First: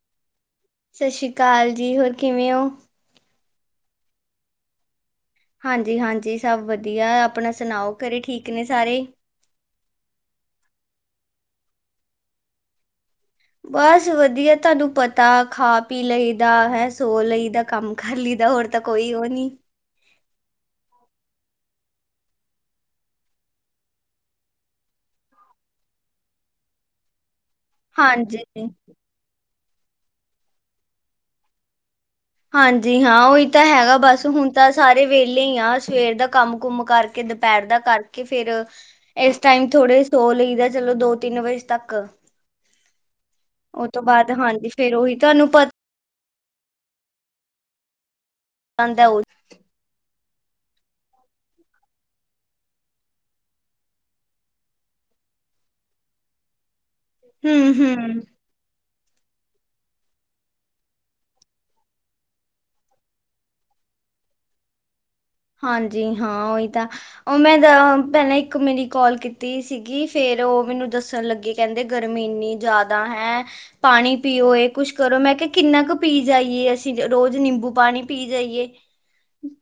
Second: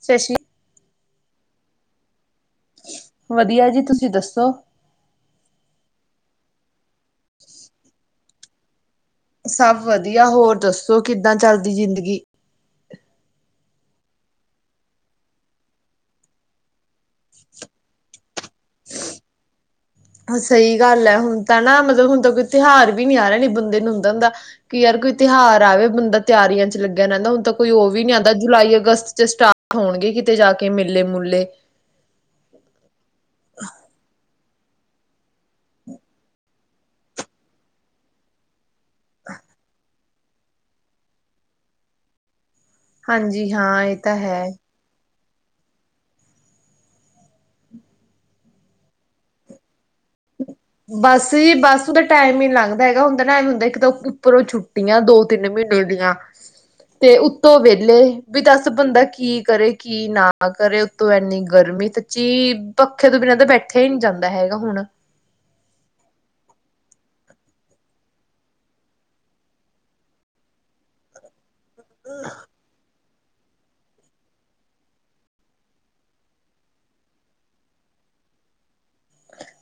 ਸਤਿਰੀ। ਸਤਿ ਸ਼੍ਰੀ ਅਕਾਲ ਜੀ, ਹੋਰ ਕਿਵੇਂ ਹੋ? ਵਧੀਆ ਜੀ ਤੁਸੀਂ ਦੱਸੋ ਹਾਂਜੀ- ਹਾਂਜੀ ਸਭ ਵਧੀਆ ਆਪਣਾ ਸੁਣਾਓ ਘਰੇ ਠੀਕ ਨੇ ਸਾਰੇ ਸਭ ਵਧੀਆ ਹੋਰ ਦੱਸੋ ਕਿੱਦਾਂ ਚੱਲਦੀ ਜ਼ਿੰਦਗੀ ਬਸ ਵਧੀਆ ਤੁਹਾਨੂੰ ਪਤਾ ਖਾ ਪੀ ਲਈ ਦਾ ਹੈ ਸੋ ਲਈ ਦਾ ਕੰਮ ਕਰ ਲਈਦਾ ਹੋਰ ਤਾਂ ਕੋਈ ਉਹ ਨੀ ਸਹੀ ਗੱਲ ਹੈ ਹੁਣ ਤਾਂ ਨਾ ਮਤਲਬ ਹੁਣ ਤਾਂ ਕੋਈ ਤਿਉਹਾਰ ਵੀ ਨੀ ਆ ਰਿਹਾ ਨੀ ਬੰਦੇ ਨੂੰ ਹੁੰਦਾ ਦਾ ਕਿ ਯਾਰ ਕੋਈ ਤਿਉਹਾਰ ਆਵੇ ਬੰਦਾ ਤਿਆਰੀਆਂ 'ਚ ਲੱਗਿਆ ਰਹਿੰਦਾ ਹੁਣ ਤ ਕੋਈ ਉਹ ਵੀ ਨੀ ਆਉਂਦਾ ਹਾਂਜੀ। ਜੁਲਾਈ ਅਗਸਤ ਚ ਸਟਾਰਟ ਹੋਣਗੇ ਕਿਤੇ ਜਾ ਕੇ ਮੇਲੇ- ਮੁਲੇ ਹਾਂਜੀ ਹਾਂ ਉਹੀ ਤਾਂ ਹੈਗਾ ਬਸ, ਹੁਣ ਤਾਂ ਸਾਰੇ ਵੇਲੇ ਹੀ ਆ ਸਵੇਰ ਦਾ ਕੰਮ -ਕੁਮ ਕਰਕੇ ਕੇ ਦੁਪਹਿਰ ਦਾ ਕਰਕੇ ਫੇਰ ਇਸ ਟਾਈਮ ਥੋੜੇ ਸੌ ਲਈਦਾ ਚਲੋ ਦੋ ਤਿੰਨ ਵਜੇ ਤੱਕ ਹਾਂਜੀ ਹਾਂ ਉਹ ਇਹ ਤੋਂ ਤਾਂ ਬਾਅਦ ਹੈ। ਹਾਂਜੀ ਫੇਰ ਉਹੀ ਤੁਹਾਨੂੰ ਪਤਾ [unintelligible] ਬਸ ਹੀ ਬਸ ਉਹਦਾ ਟਾਈਮ ਹੀ ਲੱਗਦਾ ਹੈਗਾ ਹੁੰਦਾ ਨਾ ਹੁੰਦਾ ਇੱਕ ਤਾਂ ਉੱਪਰੋਂ ਛੁੱਟੀਆਂ ਦੋ ਤਿੰਨ ਮਹੀਨੇ ਦੀਆਂ ਤੇ ਉੱਤੋਂ ਵੇਹਲੇ ਹੂੰ-ਹੂੰ ਵੀ ਦੱਸ ਬੰਦਾ ਕੀ ਕਰੇ ਕੀ ਨਾ ਕਰੇ, ਉਤੋਂ ਐਨੀ ਗਰਮੀ ਸੱਚੀ ਪੱਖੇ ਤੋਂ ਬਿਨਾਂ ਤਾਂ ਬੈਠਿਆ ਹੀ ਨਹੀਂ ਜਾਂਦਾ ਹੈਗਾ ਹੁਣ ਹਾਂਜੀ ਹਾਂ ਉਹੀ ਤਾਂ ਉਹ ਮੈਂ ਦ ਪਹਿਲਾਂ ਇੱਕ ਮੇਰੀ ਕਾਲ ਕੀਤੀ ਸੀਗੀ ਫੇਰ ਉਹ ਮੈਨੂੰ ਦੱਸਣ ਲੱਗੇ। ਕਹਿੰਦੇ ਗਰਮੀ ਇੰਨੀ ਜ਼ਿਆਦਾ ਹੈਂ। ਪਾਣੀ ਪੀਓ, ਇਹ ਕੁਛ ਕਰੋ ਮੈਂ ਕਿਹਾ ਕਿੰਨਾ ਕੁ ਪੀ ਜਾਈਏ ਅਸੀਂ ਰੋਜ਼ ਨਿੰਬੂ ਪਾਣੀ ਪੀ ਜਾਈਏ।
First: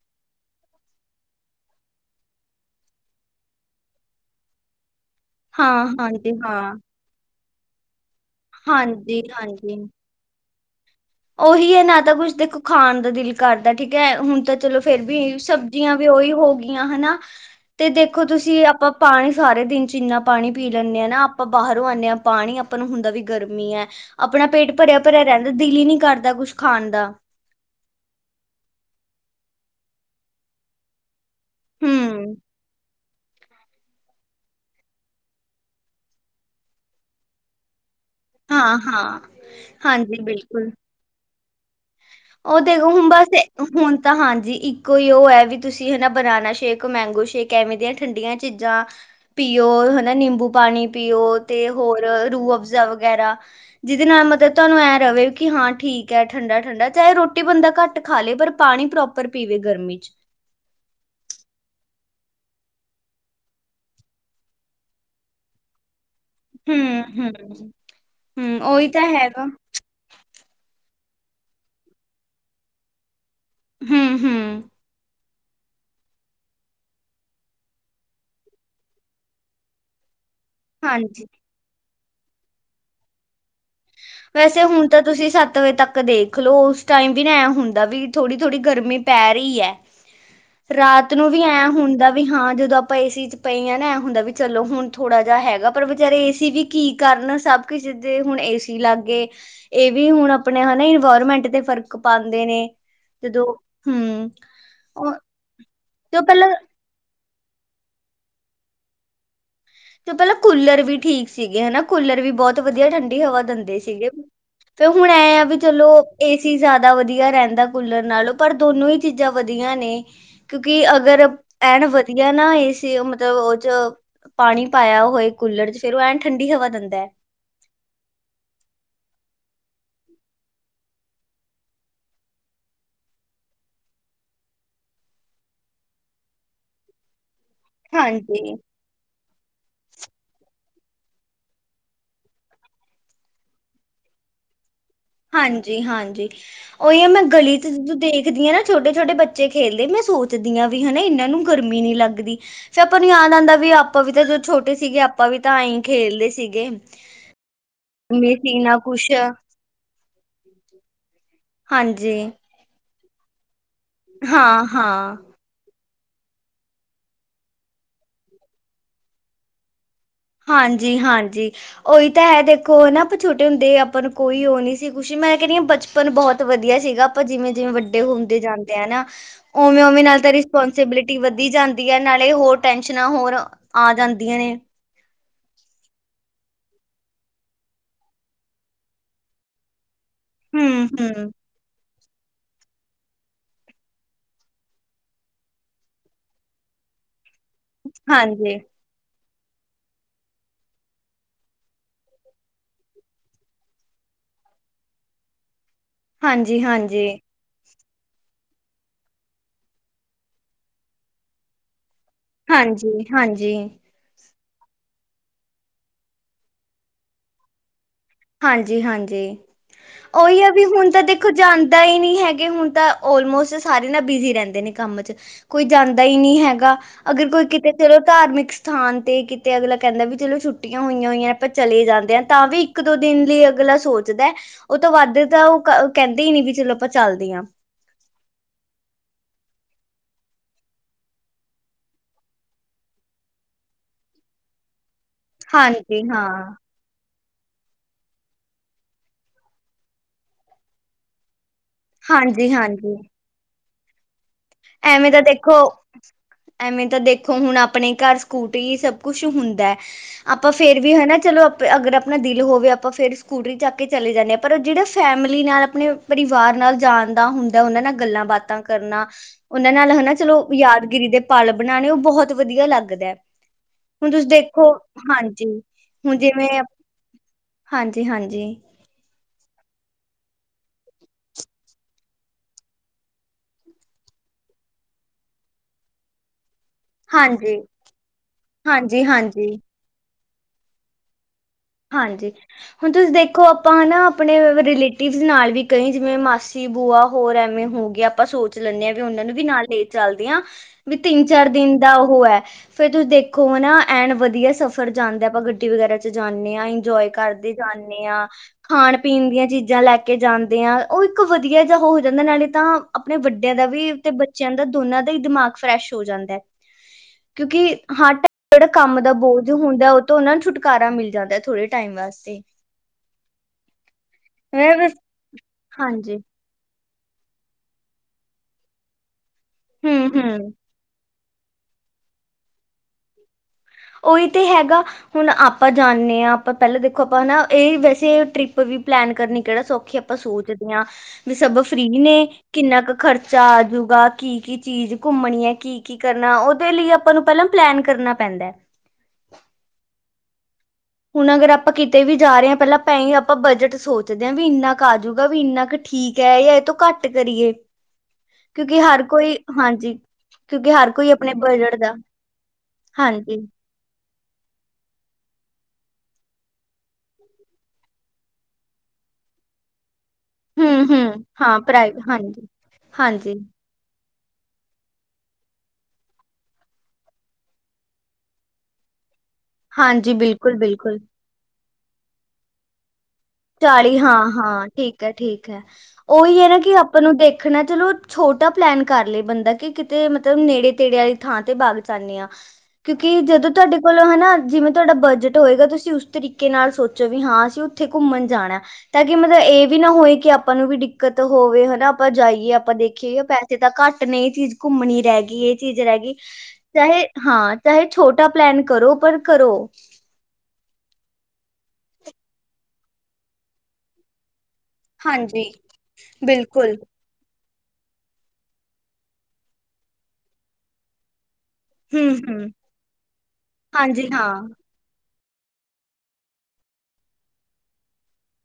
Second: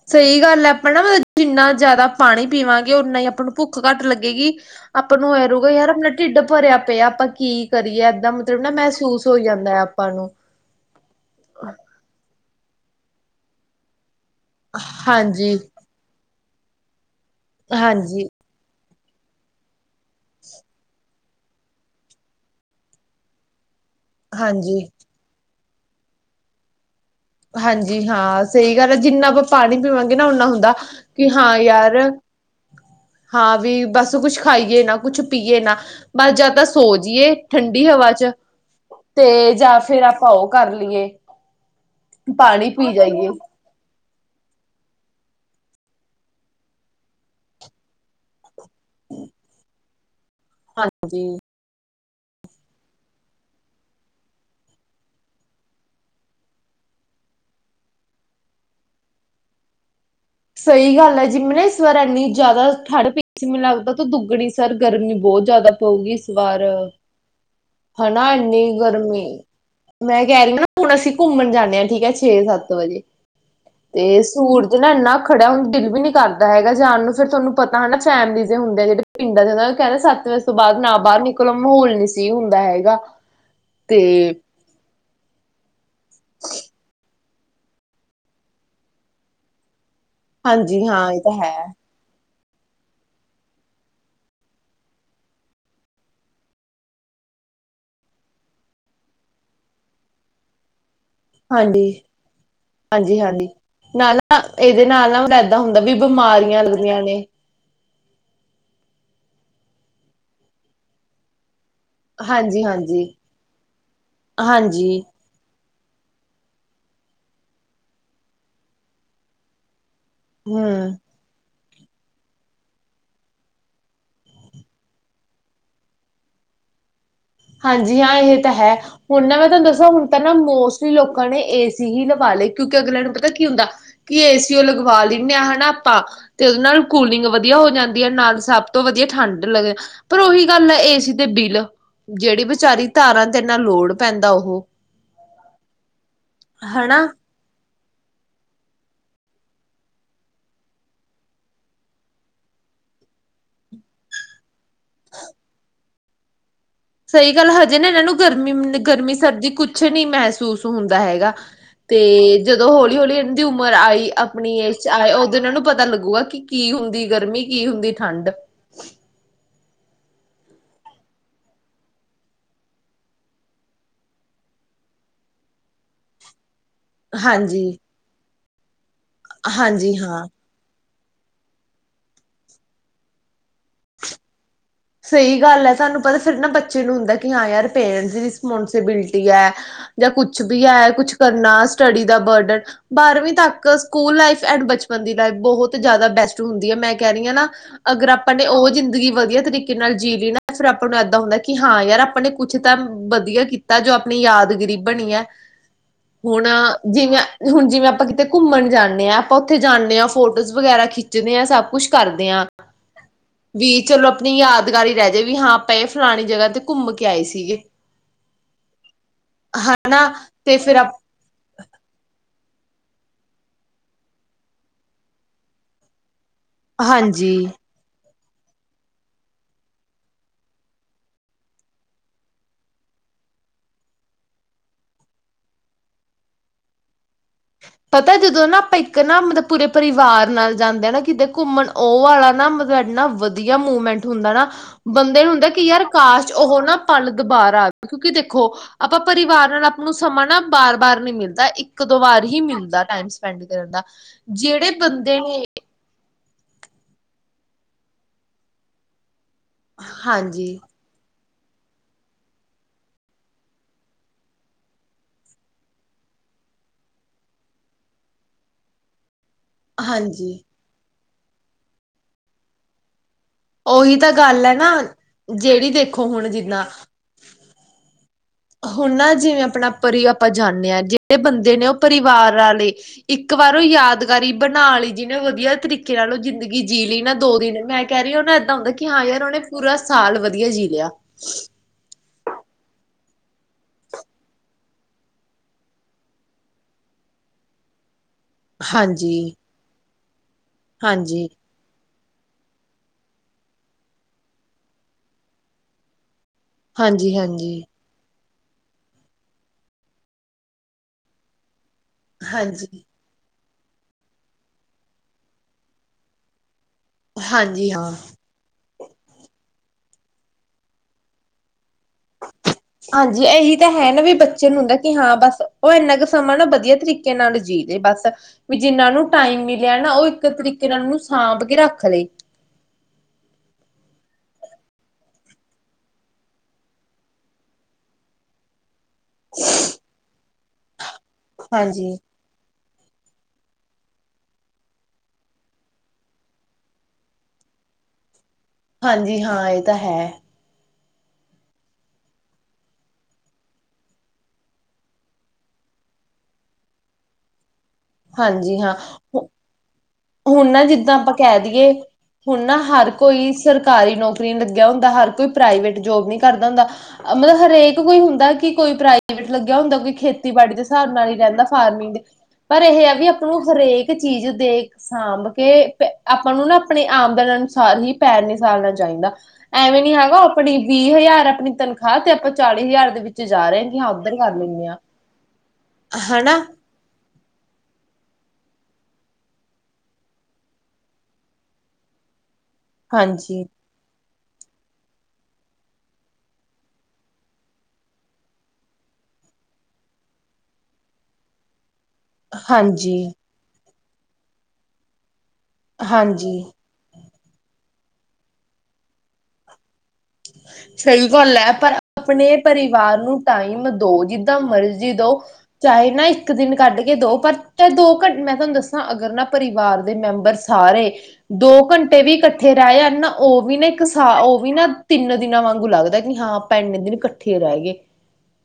ਸਹੀ ਗੱਲ ਹੈ ਆਪਾਂ ਨਾ ਮਤਲਬ ਜਿੰਨਾ ਜ਼ਿਆਦਾ ਪਾਣੀ ਪੀਵਾਂਗੇ ਉਓਨਾ ਹੀ ਆਪਾਂ ਨੂੰ ਭੁੱਖ ਘੱਟ ਲੱਗੇਗੀ ਆਪਾਂ ਨੂੰ ਇਹ ਰੂਗਾ ਹਾਂ ਯਾਰ ਆਪਣਾ ਹਾਂਜੀ ਢਿੱਡ ਹਾਂ ਭਰਿਆ ਪਿਆ ਆਪਾਂ ਕੀ ਕਰੀਏ ਏਦਾਂ ਫਿਰ ਨਾ ਹਾਂਜੀ ਮਹਿਸੂਸ ਹੋ ਜਾਂਦਾ ਹੈ ਹਾਂਜੀ ਆਪਾਂ ਨੂੰ। ਉਹੀ ਹੈ ਨਾ ਤਾਂ ਕੁਛ ਦੇਖੋ ਖਾਣ ਦਾ ਦਿਲ ਕਰਦਾ ਠੀਕ ਹੈ ਹੁਣ ਤਾਂ ਚਲੋ ਫੇਰ ਵੀ ਹਾਂਜੀ ਸਬਜ਼ੀਆਂ ਵੀ ਉਹੀ ਹੋ ਗਈਆਂ ਹਨਾ, ਤੇ ਦੇਖੋ ਹਾਂਜੀ ਤੁਸੀਂ ਆਪਾਂ ਪਾਣੀ ਸਾਰੇ ਦਿਨ ਚ ਇੰਨਾ ਪਾਣੀ ਪੀ ਲੈਂਦੇ ਹਾਂ। ਨਾ ਆਪਾਂ ਬਾਹਰੋਂ ਆਉਂਦੇ ਹਾਂ ਪਾਣੀ ਆਪਾਂ ਨੂੰ ਹੁੰਦਾ ਵੀ ਗਰਮੀ ਹੈ। ਆਪਣਾ ਪੇਟ ਹਾਂਜੀ ਭਰਿਆ-ਭਰਿਆ ਰਹਿੰਦਾ ਦਿਲ ਹੀ ਨਹੀ ਕਰਦਾ ਕੁਛ ਖਾਣ ਦਾ ਹਾਂਜੀ ਹਾਂ ਸਹੀ ਗੱਲ ਹੈ ਜਿੰਨਾ ਆਪਾਂ ਪਾਣੀ ਪੀਵਾਂਗੇ ਨਾ ਓਨਾ ਹੁੰਦਾ। ਕਿ ਹਾਂ ਯਾਰ, ਹਮ ਹਾਂ ਵੀ ਬਸ ਕੁਛ ਖਾਈਏ ਨਾ ਕੁਛ ਪੀਏ ਨਾ ਬਸ ਜਾਂ ਤਾਂ ਸੋ ਜਾਈਏ ਠੰਢਡੀ ਹਵਾ ਚ ਹਾਂ ਹਾਂ ਤੇ ਜਾਂ ਫੇਰ ਹਾਂਜੀ ਆਪਾਂ ਉਹ ਬਿਲਕੁਲ ਕਰ ਲਈਏ ਉਹ ਪਾਣੀ ਤੇ ਪੀ ਜਾਈਏ ਹੁੰਬਾਸੇ ਹੁਣ ਤਾਂ ਹਾਂਜੀ ਇੱਕੋ ਹੀ ਉਹ ਹੈ ਵੀ ਤੁਸੀਂ ਹਨਾ ਬਨਾਨਾ ਸ਼ੇਕ, ਮੈਂਗੋ ਸ਼ੇਕ, ਐਵੇਂ ਦੀਆਂ ਠੰਡੀਆਂ ਚੀਜ਼ਾਂ ਪੀਓ ਹਨਾ ਨਿੰਬੂ ਪਾਣੀ ਹਾਂਜੀ ਪੀਓ। ਤੇ ਹੋਰ ਰੂਹ ਅਫਜ਼ਾ ਵਗੈਰਾ, ਜਿਹਦੇ ਨਾਲ ਮਤਲਬ ਤੁਹਾਨੂੰ ਐਂ ਰਹੇ ਕਿ ਹਾਂ ਠੀਕ ਹੈ। ਠੰਡਾ -ਠੰਡਾ ਚਾਹੇ ਰੋਟੀ ਬੰਦਾ ਘੱਟ ਖਾ ਲਏ ਪਰ ਪਾਣੀ ਪ੍ਰੋਪਰ ਪੀਵੇ ਗਰਮੀ ਚ। ਸਹੀ ਗੱਲ ਹੈ ਜਿਵੇਂ ਨਾ ਇਸ ਵਾਰ ਐੰਨੀ ਜ਼ਿਆਦਾ ਠੰਡ ਪਈ ਸੀ ਮੈਨੂੰ ਲੱਗਦਾ ਉਸ ਤੋਂ ਦੁੱਗਣੀ। ਸਰ ਗਰਮੀ ਬਹੁਤ ਜ਼ਿਆਦਾ ਪਊਗੀ? ਬਾਹਰ ਹੂੰ ਹੂੰ ਹਨਾ ਹੂੰ ਇਨੀ ਉਹੀ ਤਾਂ ਗਰਮੀ। ਹੈਗਾ ਮੈਂ ਕਹਿ ਰਹੀ ਹ ਨਾ ਹੁਣ ਅਸੀਂ ਘੁੰਮਣ ਜਾਂਦੇ ਹਾਂ ਠੀਕ ਹੈ ਛੇ ਸੱਤ ਵਜੇ ਹੂੰ ਤੇ ਹੂੰ ਸੂਰਜ। ਨਾ-ਨਾ, ਖੜਾ ਹੁਣ ਦਿਲ ਵੀ ਨੀ ਕਰਦਾ ਹੈਗਾ ਜਾਣ ਨੂੰ ਫਿਰ ਤੁਹਾਨੂੰ ਪਤਾ ਹਨਾ ਫੈਮਲੀਜ਼ ਦੇ ਹੁੰਦੇ ਆ। ਜਿਹੜੇ ਪਿੰਡਾਂ ਦੇ ਉਹ ਉਹ ਕਹਿੰਦੇ ਸਤ ਵਜੇ ਤੋਂ ਬਾਅਦ ਨਾ ਬਾਹਰ ਹਾਂਜੀ ਨਿਕਲਣਾ ਮਾਹੌਲ ਨਹੀਂ ਸੀ ਹੁੰਦਾ ਹੈਗਾ। ਤੇ ਵੈਸੇ ਹੁਣ, ਤਾਂ ਤੁਸੀਂ ਸੱਤ ਵਜੇ ਤੱਕ ਦੇਖ ਲੋਓ, ਉਸ ਟਾਈਮ ਵੀ ਨਾ ਐ ਹੁੰਦਾ ਵੀ ਥੋੜੀ ਥੋੜ੍ਹੀ ਗਰਮੀ ਪੈ ਰਹੀ ਹੈ ਹਾਂਜੀ ਹਾਂ ਰਾਤ ਇਹ ਨੂੰ ਤਾਂ ਵੀ ਹੈ ਐਂ ਹੁੰਦਾ ਵੀ ਹਾਂ ਜਦੋਂ ਆਪਾਂ ਏਸੀ ਚ ਪਏ ਹਾਂ ਨਾ ਇਹ ਹੁੰਦਾ ਵੀ ਚਲੋ ਹੁਣ ਥੋੜਾ ਜਿਹਾ ਹੈਗਾ ਪਰ ਵਿਚਾਰੇ ਏ ਸੀ ਵੀ ਕੀ ਕਰਨ ਸਭ ਕੁਛ ਜਿ ਹੁਣ ਏਸੀ ਲੱਗ ਗਏ ਇਹ ਵੀ ਹੁਣ ਆਪਣੇ ਹਨਾ ਗੌਰਮੈਂਟ ਤੇ ਹਾਂਜੀ ਫ਼ਰਕ ਪਾਂਦੇ ਨੇ, ਹਾਂਜੀ ਜਦੋਂ ਹਾਂਜੀ ਨਾਲ ਹੂੰ ਨਾ ਇਹਦੇ ਨਾਲ ਨਾ ਏਦਾਂ ਹੁੰਦਾ ਵੀ ਬਿਮਾਰੀਆਂ ਲੱਗਦੀਆਂ ਨੇ। ਤੇ ਪਹਿਲਾਂ ਕੂਲਰ ਵੀ ਠੀਕ ਸੀਗੇ ਹਨਾ ਕੂਲਰ ਵੀ ਬਹੁਤ ਹਾਂਜੀ ਵਧੀਆ ਹਾਂਜੀ ਠੰਡੀ ਹਵਾ ਦਿੰਦੇ ਸੀਗੇ, ਤੇ ਹਾਂਜੀ ਹੁਣ ਐਂ ਵੀ ਚਲੋ ਏਸੀ ਜ਼ਿਆਦਾ ਵਧੀਆ ਰਹਿੰਦਾ ਕੂਲਰ ਨਾਲੋਂ, ਪਰ ਦੋਨੋ ਹੀ ਚੀਜ਼ਾਂ ਵਧੀਆ ਨੇ। ਕਿਉਂਕਿ ਹਮ ਅਗਰ ਐਨ ਵਧੀਆ ਨਾ, ਏਸੀ ਮਤਲਬ ਉਹ ਚ ਪਾਣੀ ਪਾਇਆ ਹੋਏ ਕੂਲਰ ਚ, ਫੇਰ ਉਹ ਐਂਨ ਠੰਡੀ ਹਵਾ ਦਿੰਦਾ। ਹਾਂਜੀ ਹਾਂ, ਇਹ ਤਾਂ ਹੈ। ਹੁਣ ਨਾ ਮੈਂ ਤੁਹਾਨੂੰ ਦੱਸਾਂ, ਹੁਣ ਤਾਂ ਨਾ ਮੋਸਟਲੀ ਲੋਕਾਂ ਨੇ ਏ ਸੀ ਹੀ ਲਵਾ ਲਏ, ਕਿਉਂਕਿ ਅਗਲਿਆਂ ਨੂੰ ਪਤਾ ਕੀ ਹੁੰਦਾ ਕਿ ਏਸੀ ਉਹ ਲਗਵਾ ਲੀਨੇ ਆਂ ਹਨਾ ਆਪਾਂ, ਤੇ ਉਹਦੇ ਨਾਲ ਕੂਲਿੰਗ ਵਧੀਆ ਵਧੀਆ ਹੋ ਜਾਂਦੀ ਐ ਨਾਲ ਹਾਂਜੀ, ਸਭ ਤੋਂ ਵਧੀਆ ਠੰਢ ਲੱਗ, ਪਰ ਉਹੀ ਗੱਲ ਐ ਏਸੀ ਦੇ ਬਿੱਲ। ਜਿਹੜੀ ਵਿਚਾਰੀ ਤਾਰਾਂ ਤੇ ਏਨਾ ਲੋਡ ਪੈਂਦਾ ਉਹ। ਹਾਂਜੀ-ਹਾਂਜੀ, ਹਨਾ ਉਹੀਓ ਮੈਂ ਗਲੀ ਤੇ ਜਦੋਂ ਦੇਖਦੀ ਆਂ ਨਾ ਛੋਟੇ-ਛੋਟੇ ਬੱਚੇ ਖੇਲਦੇ, ਮੈਂ ਸੋਚਦੀ ਆਂ ਵੀ ਹਨਾ ਇਹਨਾਂ ਨੂੰ ਗਰਮੀ ਨੀ ਲੱਗਦੀ। ਫਿਰ ਆਪਾਂ ਨੂੰ ਯਾਦ ਆਂਦਾ ਵੀ ਆਪਾਂ ਵੀ ਤਾਂ ਜਦ ਛੋਟੇ ਸੀਗੇ, ਆਪਾਂ ਵੀ ਤਾਂ ਆਏਂ ਖੇਲਦੇ ਸੀਗੇ। ਸਹੀ ਗੱਲ ਹਜੇ ਨਾ ਇਹਨਾਂ ਨੂੰ ਗਰਮੀ ਸੀ ਨਾ ਕੁਛ ਗਰਮੀ-ਗਰਮੀ, ਸਰਦੀ ਕੁਛ ਨੀ ਮਹਿਸੂਸ ਹੁੰਦਾ ਹੈਗਾ। ਤੇ ਹਾਂਜੀ ਜਦੋਂ ਹੌਲੀ-ਹੌਲੀ ਇਹਨਾਂ ਦੀ ਉਮਰ ਆਈ ਆਪਣੀ ਹਾਂ, ਏਜ ਚ ਆਏ, ਹਾਂ। ਉਦੋਂ ਇਹਨਾਂ ਨੂੰ ਪਤਾ ਲੱਗੂਗਾ ਕਿ ਕੀ ਹੁੰਦੀ ਗਰਮੀ, ਕੀ ਹੁੰਦੀ ਠੰਡ? ਹਾਂਜੀ-ਹਾਂਜੀ ਉਹੀ ਤਾਂ ਹੈ ਦੇਖੋ ਹਨਾ, ਆਪਾਂ ਛੋਟੇ ਹੁੰਦੇ ਆਪਾਂ ਨੂੰ ਕੋਈ ਉਹ ਨੀ ਸੀ ਕੁਛ, ਮੈਂ ਕਹਿਣੀ ਹਾਂ ਬਚਪ ਪਨ ਬਹੁਤ ਵਧੀਆ ਸੀਗਾ, ਆਪਾਂ ਜਿਵੇਂ-ਜਿਵੇਂ ਹਾਂਜੀ, ਵੱਡੇ ਹੁੰਦੇ ਜਾਂਦੇ ਆ, ਨਾ ਹਾਂਜੀ ਉਵੇਂ-ਉਵੇਂ ਨਾਲੇ ਹਾਂ। ਤਾਂ ਰਿਸ ਰਿਸਪੋਂਸੀਬਿਲਟੀ ਵਧੀ ਜਾਂਦੀ ਐ, ਨਾਲੇ ਹੋਰ ਟੈਸ਼ਨਾਂ ਹੋਰ ਆ ਜਾਂਦੀਆਂ ਨੇ। ਸਹੀ ਗੱਲ ਐ, ਤੁਹਾਨੂੰ ਪਤਾ ਫਿਰ ਨਾ ਬੱਚੇ ਨੂੰ ਹੁੰਦਾ, ਕਿ ਹਾਂ ਯਾਰ ਪੇਰੈਂਟਸ ਦੀ ਰਿਸਪੋਂਸੀਬਿਲਟੀ ਐ। ਜਾਂ ਕੁਛ ਵੀ ਐ, ਕੁਛ ਹੂੰ-ਹੂੰ, ਕਰਨਾ ਸਟੱਡੀ ਦਾ ਬਰਡਨ ਬਾਰਵੀਂ ਤੱਕ ਸਕੂਲ ਲਾਈਫ ਐਂਡ ਬਚਪਨ ਦੀ ਲਾਈਫ ਬਹੁਤ ਜ਼ਿਆਦਾ ਬੈਸਟ ਹੁੰਦੀ ਐ, ਮੈਂ ਕਹਿ ਰਈ ਆਂ ਨਾ। ਅਗਰ ਆਪਾਂ ਨੇ ਹਾਂਜੀ, ਉਹ ਜ਼ਿੰਦਗੀ ਵਧੀਆ ਤਰੀ ਨਾਲ ਜੀ ਲਈ ਨਾ ਫਿਰ ਆਪਾਂ ਨੂੰ ਏਦਾਂ ਹੁੰਦਾ, ਕਿ ਹਾਂ ਯਾਰ ਆਪਾਂ ਨੇ ਕੁਛ ਤਾਂ ਵਧੀਆ ਕੀ ਤਾ ਜੋ ਆਪਣੀ ਯਾਦਗਿਰੀ ਬਣੀ ਐ, ਹੁਣ ਹਾਂਜੀ-ਹਾਂਜੀ, ਜਿਵੇਂ ਹੁਣ ਜਿਵੇਂ ਆਪਾਂ ਕਿਤੇ ਘੁੰਮਣ ਜਾਂਨੇ ਆਂ, ਆਪਾਂ ਉੱਥੇ ਜਾਂਨੇ ਆਂ ਫੋਟੋਜ਼ ਵਗੈਰਾ ਖਿੱਚਦੇ ਆਂ, ਸਭ ਕੁੱਛ ਕਰਦੇ ਆਂ ਹਾਂਜੀ-ਹਾਂਜੀ, ਵੀ ਚਲੋ ਆਪਣੀ ਯਾਦਗਾਰੀ ਰਹਿਜੇ, ਵੀ ਹਾਂ ਆਪਾਂ ਇਹ ਫਲਾਣੀ ਜਗ੍ਹਾ ਤੇ ਘੁੰਮ ਕੇ ਆਏ ਸੀਗੇ। ਹਾਂਜੀ-ਹਾਂਜੀ, ਹਨਾ ਉਹੀ ਆ ਤੇ ਵੀ ਫਿਰ ਹੁਣ ਤਾਂ ਦੇਖ ਦੇਖੋ ਜਾਂਦਾ ਹੀ ਨਹੀਂ ਹੈਗੇ, ਹੁਣ ਤਾਂ ਔਲਮੋਸਟ ਸਾਰੇ ਨਾ ਬਿਜ਼ੀ ਰਹਿੰਦੇ ਨੇ ਕੰਮ ਚ। ਕੋਈ ਜਾਂਦਾ ਹੀ ਨਹੀਂ ਹੈਗਾ, ਅਗਰ ਕੋਈ ਹਾਂਜੀ। ਕਿਤੇ ਚਲੋ ਧਾਰਮਿਕ ਸਥਾਨ ਤੇ ਕਿਤੇ ਅਗਲਾ ਕਹਿੰਦਾ ਵੀ ਚਲੋ ਛੁੱਟੀਆਂ ਹੋਈਆਂ-ਹੋਈਆਂ ਆਪਾਂ ਚਲੇ ਜਾਂਦੇ ਆਂ, ਤਾਂ ਵੀ ਇੱਕ ਦੋ ਦਿਨ ਲਈ ਅਗਲਾ ਸੋਚਦਾ, ਉਹ ਤੋਂ ਵੱਧ ਤਾਂ ਉਹ ਕਹਿੰਦੇ ਹੀ ਨੀ ਵੀ ਚਲੋ ਆਪਾਂ ਚੱਲਦੇ ਆਂ। ਪਤਾ ਜਦੋਂ ਨਾ ਆਪਾਂ ਇੱਕ ਨਾ ਮਤਲਬ ਪੂਰੇ ਪਰਿਵਾਰ ਨਾਲ ਜਾਂਦੇ ਆਂ ਨਾ ਕਿਤੇ ਘੁੰਮਣ ਉਹ ਵਾਲਾ ਨਾ ਮਤਲਬ ਐਨਾ ਵਧੀਆ ਮੂਵਮੈਂਟ ਹੁੰਦਾ ਨਾ ਬੰਦੇ ਨੂੰ ਹੁੰਦਾ ਕਿ ਯਾਰ ਹਾਂਜੀ ਹਾਂ ਕਾਸ਼ ਉਹ ਨਾ ਪਲ ਦੁਬਾਰਾ ਆ, ਕਿਉਂਕਿ ਦੇਖੋ ਆਪਾਂ ਪਰਿਵਾਰ ਨਾਲ ਆਪ ਨੂੰ ਸਮਾਂ ਨਾ ਵਾਰ-ਵਾਰ ਨੀ ਮਿਲਦਾ। ਇਕ ਦੋ ਵਾਰ ਹੀ ਹਾਂਜੀ ਮਿਲਦਾ, ਹਾਂਜੀ ਟਾਈਮ ਸਪੈਂਡ ਕਰਨ ਦਾ। ਜਿਹੜੇ ਐਵੇਂ ਬੰਦੇ ਤਾਂ ਨੇ ਦੇਖੋ ਐਵੇਂ ਤਾਂ ਦੇਖੋ ਹੁਣ ਆਪਣੇ ਘਰ ਸਕੂਟੀ ਸਭ ਕੁਛ ਹੁੰਦਾ, ਆਪਾਂ ਫੇਰ ਫਿਰ ਵੀ ਹਨਾ ਚਲੋ ਆਪ ਅਗਰ ਆਪਣਾ ਦਿਲ ਹੋਵੇ ਆਪਾਂ ਫਿਰ ਸਕੂਟਰੀ ਚੱਕ ਕੇ ਚਲੇ ਜਾਂਨੇ ਆਂ, ਪਰ ਜਿਹੜਾ ਫੈਮਲੀ ਨਾਲ ਆਪਣੇ ਪਰਿਵਾਰ ਨਾਲ ਜਾਣ ਦਾ ਹੁੰਦਾ, ਉਹਨਾਂ ਨਾਲ ਗੱਲਾਂ ਬਾਤਾਂ ਕਰਨਾ। ਉਹਨਾਂ ਨਾਲ ਹਨਾ ਚਲੋ ਹਾਂਜੀ-ਹਾਂਜੀ ਯਾਦਗਿਰੀ ਦੇ ਪਲ ਬਣਾਣੇ, ਉਹ ਬਹੁਤ ਵਧੀਆ ਲੱਗਦਾ। ਉਹੀ ਹੁਣ ਤਾਂ ਤੁਸੀਂ ਗੱਲ ਹੈ ਨਾ ਦੇਖੋ, ਹਾਂਜੀ ਜਿਹੜੀ ਦੇਖੋ ਹੁਣ ਜਿਵੇਂ ਜਿੱਦਾਂ ਹਾਂਜੀ-ਹਾਂਜੀ। ਹੁਣ ਨਾ ਜਿਵੇਂ ਆਪਣਾ ਪਰੀ ਆਪਾਂ ਜਾਂਨੇ ਆਂ ਜਿਹੜੇ ਬੰਦੇ ਨੇ ਉਹ ਪਰਿਵਾਰ ਆਲੇ ਇੱਕ ਵਾਰ ਉਹ ਯਾਦਗਾਰੀ ਬਣਾ ਲਈ ਜਿਹਨੇ ਵਧੀਆ ਤਰੀਕੇ ਨਾਲ, ਉਹ ਜ਼ਿੰਦਗੀ ਜੀ ਲਈ ਨਾ ਦੋ ਹਾਂਜੀ ਹਾਂਜੀ ਦਿਨ ਮੈਂ ਕਹਿ ਰਹੀ ਉਹਨ ਇੱਦਾਂ ਹੁੰਦਾ ਕਿ ਹਾਂਜੀ ਹਾਂ ਯਾਰ ਉਹਨੇ ਹਾਂਜੀ ਪੂਰਾ ਸਾਲ ਵਧੀਆ ਜੀ ਲਿਆ ਹਾਂਜੀ ਹੁਣ ਤੁਸੀਂ ਦੇਖੋ ਆਪਾਂ ਹੈ ਨਾ ਆਪਣੇ ਰਿਲੇਟ ਨਾਲ ਵੀ ਕਈ ਜਿਵੇਂ ਮਾਸੀ ਬੂਆ ਹੋਰ ਐਵੇਂ ਹੋਗੇ ਆਪਾਂ ਸੋਚ ਲੈਂਦੇ ਹਾਂ ਵੀ ਹਾਂਜੀ ਉਹਨਾਂ ਨੂੰ ਵੀ ਨਾਲ ਚੱਲਦੀਆਂ ਵੀ ਤਿੰਨ ਹਾਂਜੀ ਚਾਰ ਦਿਨ ਉਹ ਹੈ ਫੇਰ ਤੁਸੀਂ ਦੇਖੋ ਨਾ ਐਨ ਵਧੀਆ ਸਫ਼ਰ ਜਾਂਦਾ ਆਪਾਂ ਗੱਡੀ ਵਗੈਰਾ ਚ ਜਾ ਨ ਇੰਜੋਏ ਹਾਂਜੀ ਕਰਦੇ ਹਾਂਜੀ ਜਾਂਦੇ ਖਾਣ ਪੀਣ ਦੀਆਂ ਚੀਜ਼ਾਂ ਲੈ ਕੇ ਜਾਂਦੇ ਆਾਂ ਉਹ ਇੱਕ ਵਧੀਆ ਜਿ ਜਾਂ ਨਾਲੇ ਤਾਂ ਹਾਂਜੀ ਆਪਣੇ ਵੱਡਿਆਂ ਦਾ ਵੀ ਤੇ ਬੱਚਿਆਂ ਦਾ ਦੋਨਾਂ ਦਾ ਹੀ ਦਿਮਾਗ ਫਰੈਸ਼ ਹੋ ਜਾਂਦਾ ਹੈ ਕਿਉਂਕਿ ਹਾਂਜੀ ਹਾਂ ਹਰ ਟਾਈਮ ਜਿਹੜਾ ਕੰਮ ਦਾ ਬੋਝ ਹੁੰਦਾ ਉਹ ਤੋਂ ਉਹਨਾਂ ਨੂੰ ਛੁਟਕਾਰਾ ਮਿਲ ਜਾਂਦਾ। ਥੋੜੇ ਟਾਈਮ ਵਾਸਤੇ। ਹਾਂਜੀ ਇਹੀ ਤਾਂ ਹੈ ਨਾ ਵੀ ਬੱਚੇ ਨੂੰ ਹੁੰਦਾ ਮੈਂ ਕਿ ਹਾਂ ਬਸ ਉਹ ਇੰਨਾ ਕੁ ਹਾਂਜੀ ਸਮਾਂ ਨਾ ਵਧੀਆ ਤਰੀਕੇ ਤਰੀਕੇ ਨਾਲ ਜੀ ਦੇ ਬਸ ਵੀ ਜਿੰਹਨਾ ਨੂੰ ਟਾਈਮ ਮਿਲਿਆ ਨਾ ਉਹ ਹੂੰ ਇੱਕ ਹੂੰ ਤਰੀਕੇ ਨਾਲ ਸਾਂਭ ਕੇ ਰੱਖ ਲਈ। ਉਹੀ ਤੇ ਹੈਗਾ ਹੁਣ ਆਪਾਂ ਜਾਂਦੇ ਹਾਂ ਆਪਾਂ ਪਹਿਲਾਂ ਦੇਖੋ ਆਪਾਂ ਨਾ ਇਹ ਵੈਸੇ ਟ੍ਰਿਪ ਵੀ ਪਲੈਨ ਕਰਨੀ ਕਿਹੜਾ ਸੌਖ਼ੀ ਆ, ਆਪਾਂ ਸੋਚਦੇ ਹਾਂ ਵੀ ਸਭ ਫ੍ਰੀ ਹਾਂਜੀ ਨੇ। ਕਿੰਨਾ ਕੁ ਖਰਚਾ ਆਜੂਗਾ, ਕੀ-ਕੀ ਚੀਜ਼ ਘੁੰਮਣੀ ਐ, ਕੀ ਕੀ ਕਰਨਾ, ਉਹਦੇ ਲਈ ਆਪਾਂ ਨੂੰ ਪਹਿਲਾਂ ਪਲੈਨ ਕਰਨਾ ਪੈਂਦੈ। ਹਾਂਜੀ ਹਾਂ, ਇਹ ਤਾਂ ਹੈ। ਹੁਣ ਅਗਰ ਆਪਾਂ ਕਿਤੇ ਵੀ ਜਾ ਰਹੇ ਹਾਂ, ਪਹਿਲਾਂ ਆਪਾਂ ਬਜਟ ਸੋਚਦੇ ਹਾਂ ਵੀ ਇੰਨਾ ਕੁ ਆਜੂਗਾ, ਵੀ ਇੰਨਾ ਕੁ ਠੀਕ ਹੈ ਜਾਂ ਇਹ ਤੋਂ ਘੱਟ ਕਰੀਏ ਹਾਂਜੀ ਹਾਂ ਕਿਉਂਕਿ ਹਰ ਹੁ ਕੋਈ ਹਾਂਜੀ ਹੁਣ ਨਾ ਕਿਉਂਕਿ ਹਰ ਜਿੱਦਾਂ ਕੋਈ ਆਪਾਂ ਆਪਣੇ ਕਹਿ ਦੀਏ, ਬਜਟ ਦਾ ਹੁਣ ਨਾ ਹਰ ਕੋਈ ਹਾਂਜੀ ਸਰ ਸਰਕਾਰੀ ਨੌਕਰੀ ਨਹੀ ਲੱਗਿਆ ਹੁੰਦਾ ਹਰ ਕੋਈ ਪ੍ਰਾਈਵੇਟ ਜੋਬ ਨਹੀਂ ਕਰਦਾ ਹੁੰਦਾ। ਮਤਲਬ ਹਰੇਕ ਕੋਈ ਹੁੰਦਾ ਕਿ ਕੋਈ ਪ੍ਰਾਈਵੇਟ ਲੱਗਿਆ ਹੁੰਦਾ ਕੋਈ ਖੇ ਖੇਤੀਬਾੜੀ ਦੇ ਹੂੰ ਹਿਸਾਬ ਨਾਲ ਹੀ ਹੂੰ ਰਹਿੰਦਾ ਹਾਂ ਫਾਰਮਿੰਗ ਦੇ ਪ੍ਰਾਈਵੇਟ ਹਾਂਜੀ ਪਰ ਇਹ ਹੈ ਵੀ ਆਪਾ ਹਾਂਜੀ ਨੂੰ ਹਰੇਕ ਚੀਜ਼ ਦੇ ਸਾਂਭ ਕੇ ਆਪਾਂ ਨੂੰ ਨਾ ਆਪਣੀ ਆਮਦਨ ਅਨੁਸਾਰ ਹੀ ਪੈਰ ਨਿਸਾਰਨਾ ਚਾਹੀਦਾ। ਐਵੇਂ ਨੀ ਹਾਂਜੀ ਹੈਗਾ ਉਹ ਆਪਣੀ ਬਿਲਕੁਲ ਵੀਹ ਬਿਲਕੁਲ ਹਜ਼ਾਰ ਆਪਣੀ ਤਨਖਾਹ ਤੇ ਆਪਾਂ ਚਾਲੀ ਹਜ਼ਾਰ ਦੇ ਵਿੱਚ ਜਾ ਰਹੇ ਕਿ ਚਾਲੀ ਹਾਂ ਉੱਧਰ ਕਰ ਲੈਂਦੇ ਹਾਂ ਠੀਕ ਹੈ ਠੀਕ ਹੈ ਹਨਾ ਉਹੀ ਹੈ ਨਾ ਕਿ ਆਪਾਂ ਨੂੰ ਦੇਖਣਾ ਚਲੋ ਛੋਟਾ ਪਲੈਨ ਕਰ ਲਏ ਬੰਦਾ ਕਿ ਕਿਤੇ ਮਤਲਬ ਨੇੜੇ ਤੇੜੇ ਵਾਲੀ ਥਾਂ ਤੇ ਬਗ ਜਾਂਦੇ ਹਾਂ ਕਿਉਂਕਿ ਹਾਂਜੀ ਜਦੋਂ ਤੁਹਾਡੇ ਕੋਲੋਂ ਹੈਨਾ। ਜਿਵੇਂ ਤੁਹਾਡਾ ਬਜਟ ਹੋਏਗਾ, ਤੁਸੀਂ ਉਸ ਤਰੀਕੇ ਨਾਲ ਸੋਚੋ ਵੀ ਹਾਂ ਅਸੀਂ ਉੱਥੇ ਘੁੰਮਣ ਜਾਣਾ ਤਾਂ ਕਿ ਮਤਲਬ ਇਹ ਵੀ ਨਾ ਹੋਏ ਕਿ ਆਪਾਂ ਨੂੰ ਵੀ ਦਿੱਕਤ ਹੋਵੇ ਹਨਾ ਆਪਾਂ ਜਾਈਏ ਆਪਾਂ ਹਾਂਜੀ ਦੇਖੀਏ ਪੈਸੇ ਤਾਂ ਘੱਟ ਨੇ ਇਹ ਚੀਜ਼ ਘੁੰਮਣੀ ਰਹਿ ਗਈ ਇਹ ਚੀਜ਼ ਰਹਿ ਗਈ ਹਾਂਜੀ ਚਾਹੇ ਹਾਂ ਚਾਹੇ ਛੋਟਾ ਪਲੈਨ ਕਰੋ ਪਰ ਕਰੋ। ਸਹੀ ਗੱਲ ਹੈ ਪਰ ਆਪਣੇ ਪਰਿਵਾਰ ਨੂੰ ਟਾਈਮ ਦੋ ਜਿ ਜਿੰਨਾ ਮਰਜ਼ੀ ਦਓ ਹਾਂਜੀ ਚਾਹੇ ਨਾ ਇੱਕ ਦਿਨ ਬਿਲਕੁਲ ਕੱਢ ਕੇ ਦੋ ਪਰ ਤੇ ਦੋ ਘਟ, ਮੈਂ ਤੁਹਾਨੂੰ ਦੱਸਾਂ, ਅਗਰ ਨਾ ਪਰਿਵਾਰ ਦੇ ਮੈਂਬਰ ਸਾਰੇ ਦੋ ਘੰਟੇ ਹੂੰ ਵੀ ਹੂੰ ਇਕੱਠੇ ਰੈਹ ਜਾਣ ਨਾ ਉਹ ਵੀ ਨਾ ਇੱਕ ਹਾਂਜੀ ਹਾਂ ਉਹ ਵੀ ਨਾ ਤਿੰਨ ਦਿਨਾਂ ਵਾਂਗੂ ਲੱਗਦਾ ਕਿ ਹਾਂ ਆਪਾਂ ਇਨੇ ਦਿਨ ਇਕੱਠੇ ਰਹਿ ਗਏ।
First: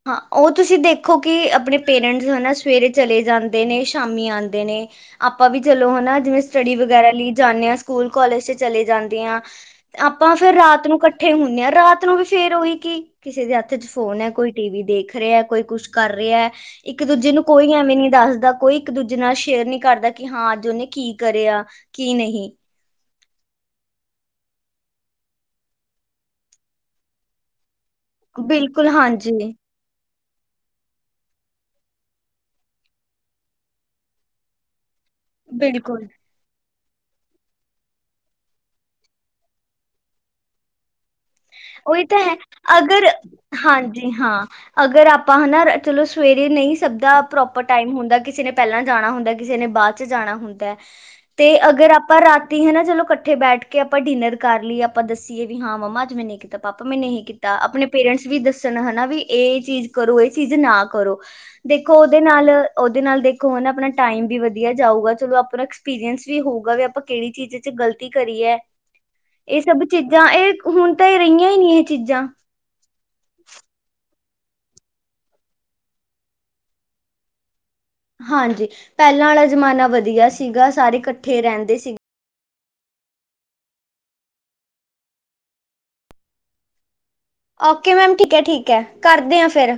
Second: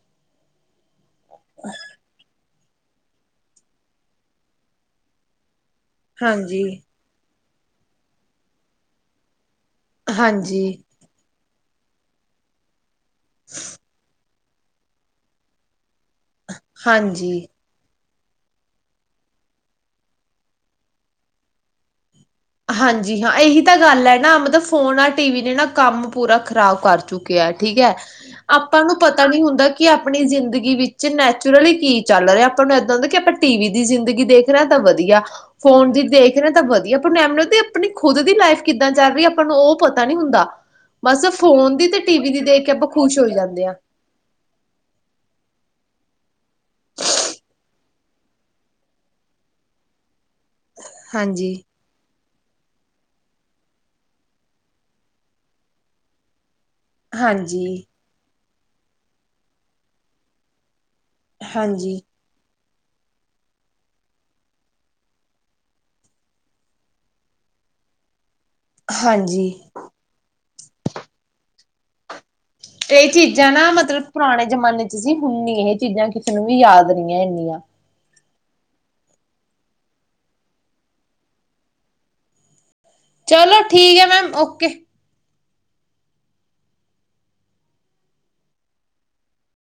ਹਾਂ ਉਹ ਤੁਸੀਂ ਦੇਖੋ ਕਿ ਆਪਣੇ ਪੇਰੈਂਟਸ ਹਨਾ ਸਵੇਰੇ ਚਲੇ ਜਾਂਦੇ ਨੇ ਸ਼ਾਮੀ ਆਂਦੇ ਨੇ ਆਪਾਂ ਵੀ ਚਲੋ ਹੈ ਨਾ ਜਿਵੇਂ ਹਾਂਜੀ ਸਟੱਡੀ ਵਗ ਵਗੈਰਾ ਲਈ ਜਾਂਦੇ ਹ ਸਕੂਲ ਕਾਲਜ ਤੇ ਚਲੇ ਜਾਂਦੇ ਆ ਤੇ ਆਪਾਂ ਫੇਰ ਹਾਂਜੀ ਰਾਤ ਨੂੰ ਇਕੱਠੇ ਇਕੱਠੇ ਹੁੰਦੇ ਆ ਰਾਤ ਨੂੰ ਵੀ ਫੇਰ ਉਹੀ ਕੀ ਕਿਸੇ ਦੇ ਹੱਥ ਚ ਫੋਨ ਹੈ ਕੋਈ ਟੀ ਵੀ ਦੇਖ ਰਿਹਾ ਹੈ ਕੋਈ ਕੁਛ ਕਰ ਰਿਹੈ, ਇੱਕ ਦੂਜੇ ਨੂੰ ਹਾਂਜੀ ਕੋਈ ਐਵੇਂ ਨੀ ਦੱਸਦਾ। ਕੋਈ ਇੱਕ ਦੂਜੇ ਨਾਲ ਸ਼ੇਅਰ ਨਹੀਂ ਕਰਦਾ ਕਿ ਹਾਂ ਅੱਜ ਉਹਨੇ ਕੀ ਕਰਿਆ ਕੀ ਨਹੀਂ। ਹਾਂਜੀ ਹਾਂ, ਇਹੀ ਤਾਂ ਗੱਲ ਏ ਨਾ। ਮਤਲਬ ਫੋਨ ਆ ਟੀ ਵੀ ਨੇ ਨਾ ਕੰਮ ਪੂਰਾ ਖ਼ਰਾਬ ਕਰ ਚੁੱਕਿਆ, ਠੀਕ ਐ। ਆਪਾਂ ਬਿਲਕੁਲ ਨੂੰ ਪਤਾ ਹਾਂਜੀ ਨਹੀਂ ਹੁੰਦਾ ਕਿ ਕਿ ਆਪਣੀ ਜ਼ਿੰਦਗੀ ਵਿੱਚ ਨੈਚੁਰਲੀ ਕੀ ਚੱਲ ਰਿਹਾ ਆਪਾਂ ਨੂੰ ਇਦਾਂ ਹੁੰਦਾ ਕਿ ਆਪਾਂ ਟੀ ਵੀ ਦੀ ਜ਼ਿੰਦਗੀ ਦੇਖ ਦੇਖਣਾ ਤਾਂ ਵਧੀਆ ਫੋਨ ਦੀ ਬਿਲਕੁਲ ਦੇਖਣਾ ਤਾਂ ਵਧੀਆ ਪਰ ਤੇ ਅਪਣੀ ਖੁਦ ਦੀ ਲਾਈਫ ਕਿੱਦਾਂ ਚੱਲ ਰਹੀ, ਆਪਾਂ ਨੂੰ ਓਹ ਪਤਾ ਨੀ ਹੁੰਦਾ। ਬਸ ਫੋਨ ਦੀ ਤੇ ਟੀ ਵੀ ਦੀ ਦੇਖ ਕੇ ਆਪਾਂ ਖੁਸ਼ ਹੋ ਜਾਂਦੇ ਹਾਂ। ਜੀ ਹਾਂ। ਅਗਰ ਆਪਾਂ ਹਨਾ ਚਲੋ ਸਵੇਰੇ ਨਹੀਂ ਸਭ ਦਾ ਪ੍ਰੋਪਰ ਟਾਈਮ ਹੁੰਦਾ ਕਿਸੇ ਨੇ ਪਹਿਲਾਂ ਜਾਣਾ ਹੁੰਦਾ ਕਿਸੇ ਨੇ ਬਾਅਦ ਚ ਚ ਜਾਣਾ ਹੁੰਦਾ ਹੈ ਤੇ ਹਾਂਜੀ ਅਗਰ ਆਪਾਂ ਰਾਤ ਟੀ ਹੈ ਨਾ, ਚਲੋ ਕੱਠੇ ਬੈਠ ਕੇ ਆਪਾਂ ਡਿਨਰ ਕਰ ਲੀਏ, ਆਪਾਂ ਦੱਸੀਏ ਵੀ ਹਾਂ ਮੰਮਾ ਅੱਜ ਮੈ ਨੀ ਤਾਂ ਪਾਪਾ ਮੈਂ ਨਹੀਂ ਕੀਤਾ। ਹਾਂਜੀ ਆਪਣੇ ਪੇਰੈਂਟਸ ਵੀ ਦੱਸਣ ਹੈਨਾ ਵੀ ਇਹ ਚੀਜ਼ ਕਰੋ, ਇਹ ਚੀਜ਼ ਨਾ ਕਰੋ। ਹਾਂਜੀ ਦੇਖੋ ਉਹਦੇ ਨਾਲ, ਉਹਦੇ ਨਾਲ ਦੇਖੋ ਹੈਨਾ ਆਪਣਾ ਟਾਈਮ ਵੀ ਵਧੀਆ ਜਾਊਗਾ, ਚਲੋ ਆਪਣਾ ਐਕਸਪੀਰੀਅੰਸ ਵੀ ਹੋਊਗਾ, ਵੀ ਆਪਾਂ ਕਿਹੜੀ ਚੀਜ਼ ਚ ਗ਼ਲਤੀ ਕਰੀ ਹੈ। ਹਾਂਜੀ ਇਹ ਸਭ ਚੀਜ਼ਾਂ, ਇਹ ਹੁਣ ਤੇ ਏ ਰਹੀਆਂ ਹੀ ਨਹੀਂ ਇਹ ਚੀਜ਼ਾਂ। ਇਹ ਚੀਜ਼ਾਂ ਨਾ ਮਤਲਬ ਪੁਰਾਣੇ ਜਮਾਨੇ ਚ ਸੀਂ, ਹੁੰਣ ਨੀ ਇਹ ਚੀਜ਼ਾਂ ਕਿਸੇ ਨੂੰ ਵੀ ਯਾਦ ਨਹੀਂ ਹੈ ਇੰਨੀਆਂ। ਹਾਂਜੀ ਪਹਿਲਾਂ ਵਾਲਾ ਜ਼ਮਾਨਾ ਵਧੀਆ ਸੀਗਾ ਸਾਰੇ ਇਕੱਠੇ ਰਹਿੰਦੇ ਸੀ। ਚਲੋ ਠੀਕ ਐ ਮੈਮ, ਓਕੇ। ਓਕੇ ਮੈਮ ਠੀਕ ਹੈ ਠੀਕ ਹੈ ਕਰਦੇ ਹਾਂ ਫਿਰ